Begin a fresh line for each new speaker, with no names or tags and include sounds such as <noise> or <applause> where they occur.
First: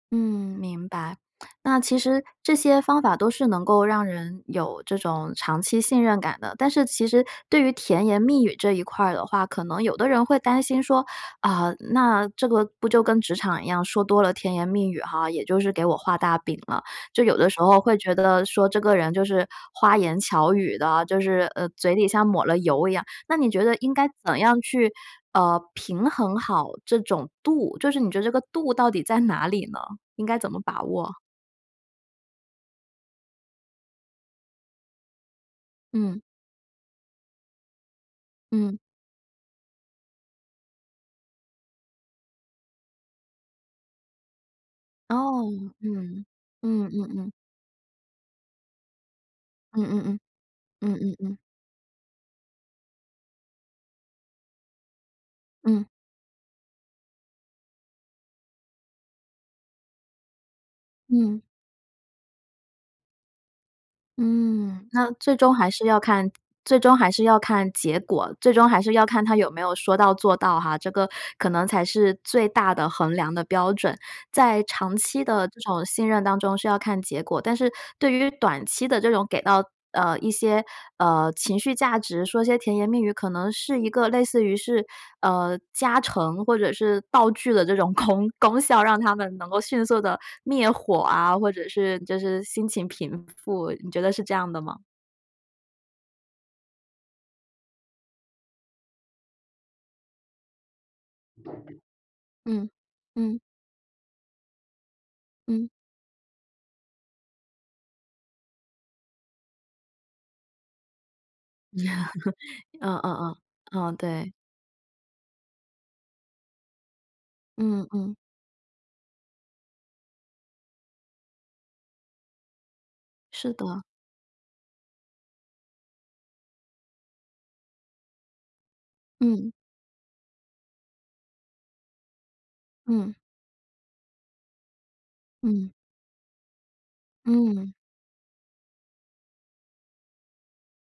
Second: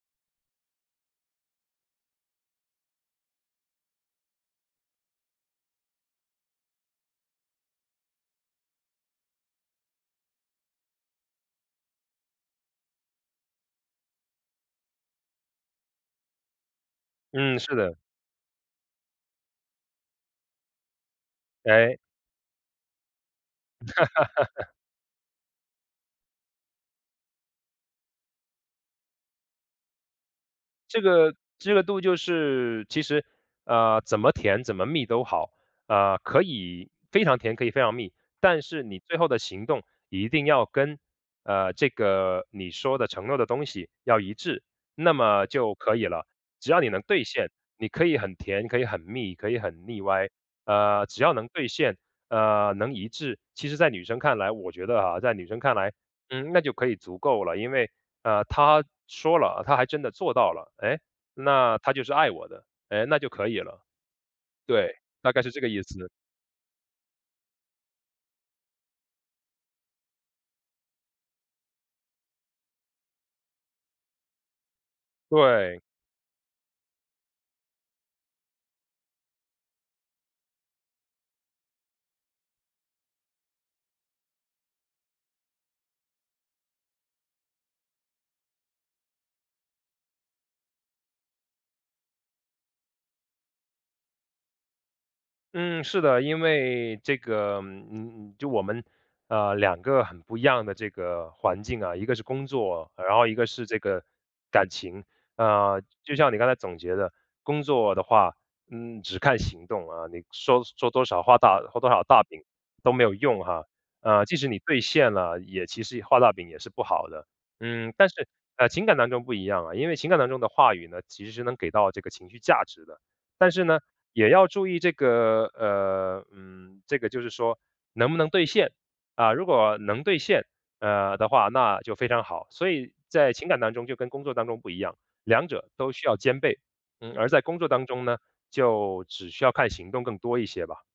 嗯，明白。那其实这些方法都是能够让人有这种长期信任感的，但是其实对于甜言蜜语这一块儿的话，可能有的人会担心说，啊，那这个不就跟职场一样，说多了甜言蜜语哈，也就是给我画大饼了，就有的
嗯，
时
是
候
的。
会觉得说，这个人就是花言巧语的，就是，呃，嘴
哎。
里像抹了油一样，那你觉得应该怎样
<chuckles>
去，呃，平衡好这种度？就是你觉得这个度到底在哪里呢，应该怎么把
这
握？
个这个度就是其实，呃，怎么甜，怎么蜜都好。呃，
嗯。
可以非常甜，可以非常蜜，但
嗯。
是你最后的行动一定要跟，呃，这个你说的承诺的东西要一致，那
哦，
么就可以
嗯，
了。只要
嗯
你能
嗯
兑
嗯。
现，你可以很甜，可以很蜜，可以
嗯
很腻
嗯嗯，
歪，
嗯
呃，
嗯
只要
嗯。
能兑现，呃，能一致，其实在女生看来我觉得啊，在女生看
嗯。
来，嗯，那就可以足够了。因为，呃，他说了，他还真的做到了，诶，
嗯。
那他就是爱我的，诶，那就可以了。
嗯，
对，
那
大
最
概是
终
这个
还
意
是要
思。
看最终还是要看结果，最终还是要看他有没有说到做到哈，这个可能才是最大的衡量的标准。在长期的这
对。
种信任当中是要看结果，但是对于短期的这种给到，呃，一些，呃，情绪价值，说些甜言蜜语，可能是一个类似于是，呃，加成或者是道具的这种功功效，让它们能够迅速地灭火啊，或者是就是心情平复。你觉得是这样的吗？
嗯，是的。因为这个嗯，就我们，呃，两个很不一样的这个环境啊，一个是工
嗯，
作，然后一
嗯。
个是这个感情。
嗯。
呃，就像你刚才总结的，工作的话，嗯，只看行动啊，你说说多少，画大画多少大饼
<chuckles>
都
嗯嗯
没有
嗯，
用哈，
嗯，
呃，
对。
即使你兑现了，也其实画大饼也是不好的。
嗯，
嗯，但
嗯。
是感情感当中不一样啊，因为当中的话语呢，其实是能给到这个情绪价值的，但
是
是呢，
的。
也要注意这个呃，嗯，这个就是说能不能兑现，啊，如
嗯。
果能兑现，呃，的话，那就非常好。所以
嗯。
在情感当中就跟工作当中不一样，两者
嗯。
都需要兼备，嗯，而在工作
嗯。
当中呢，就只需要看行动更多一些吧。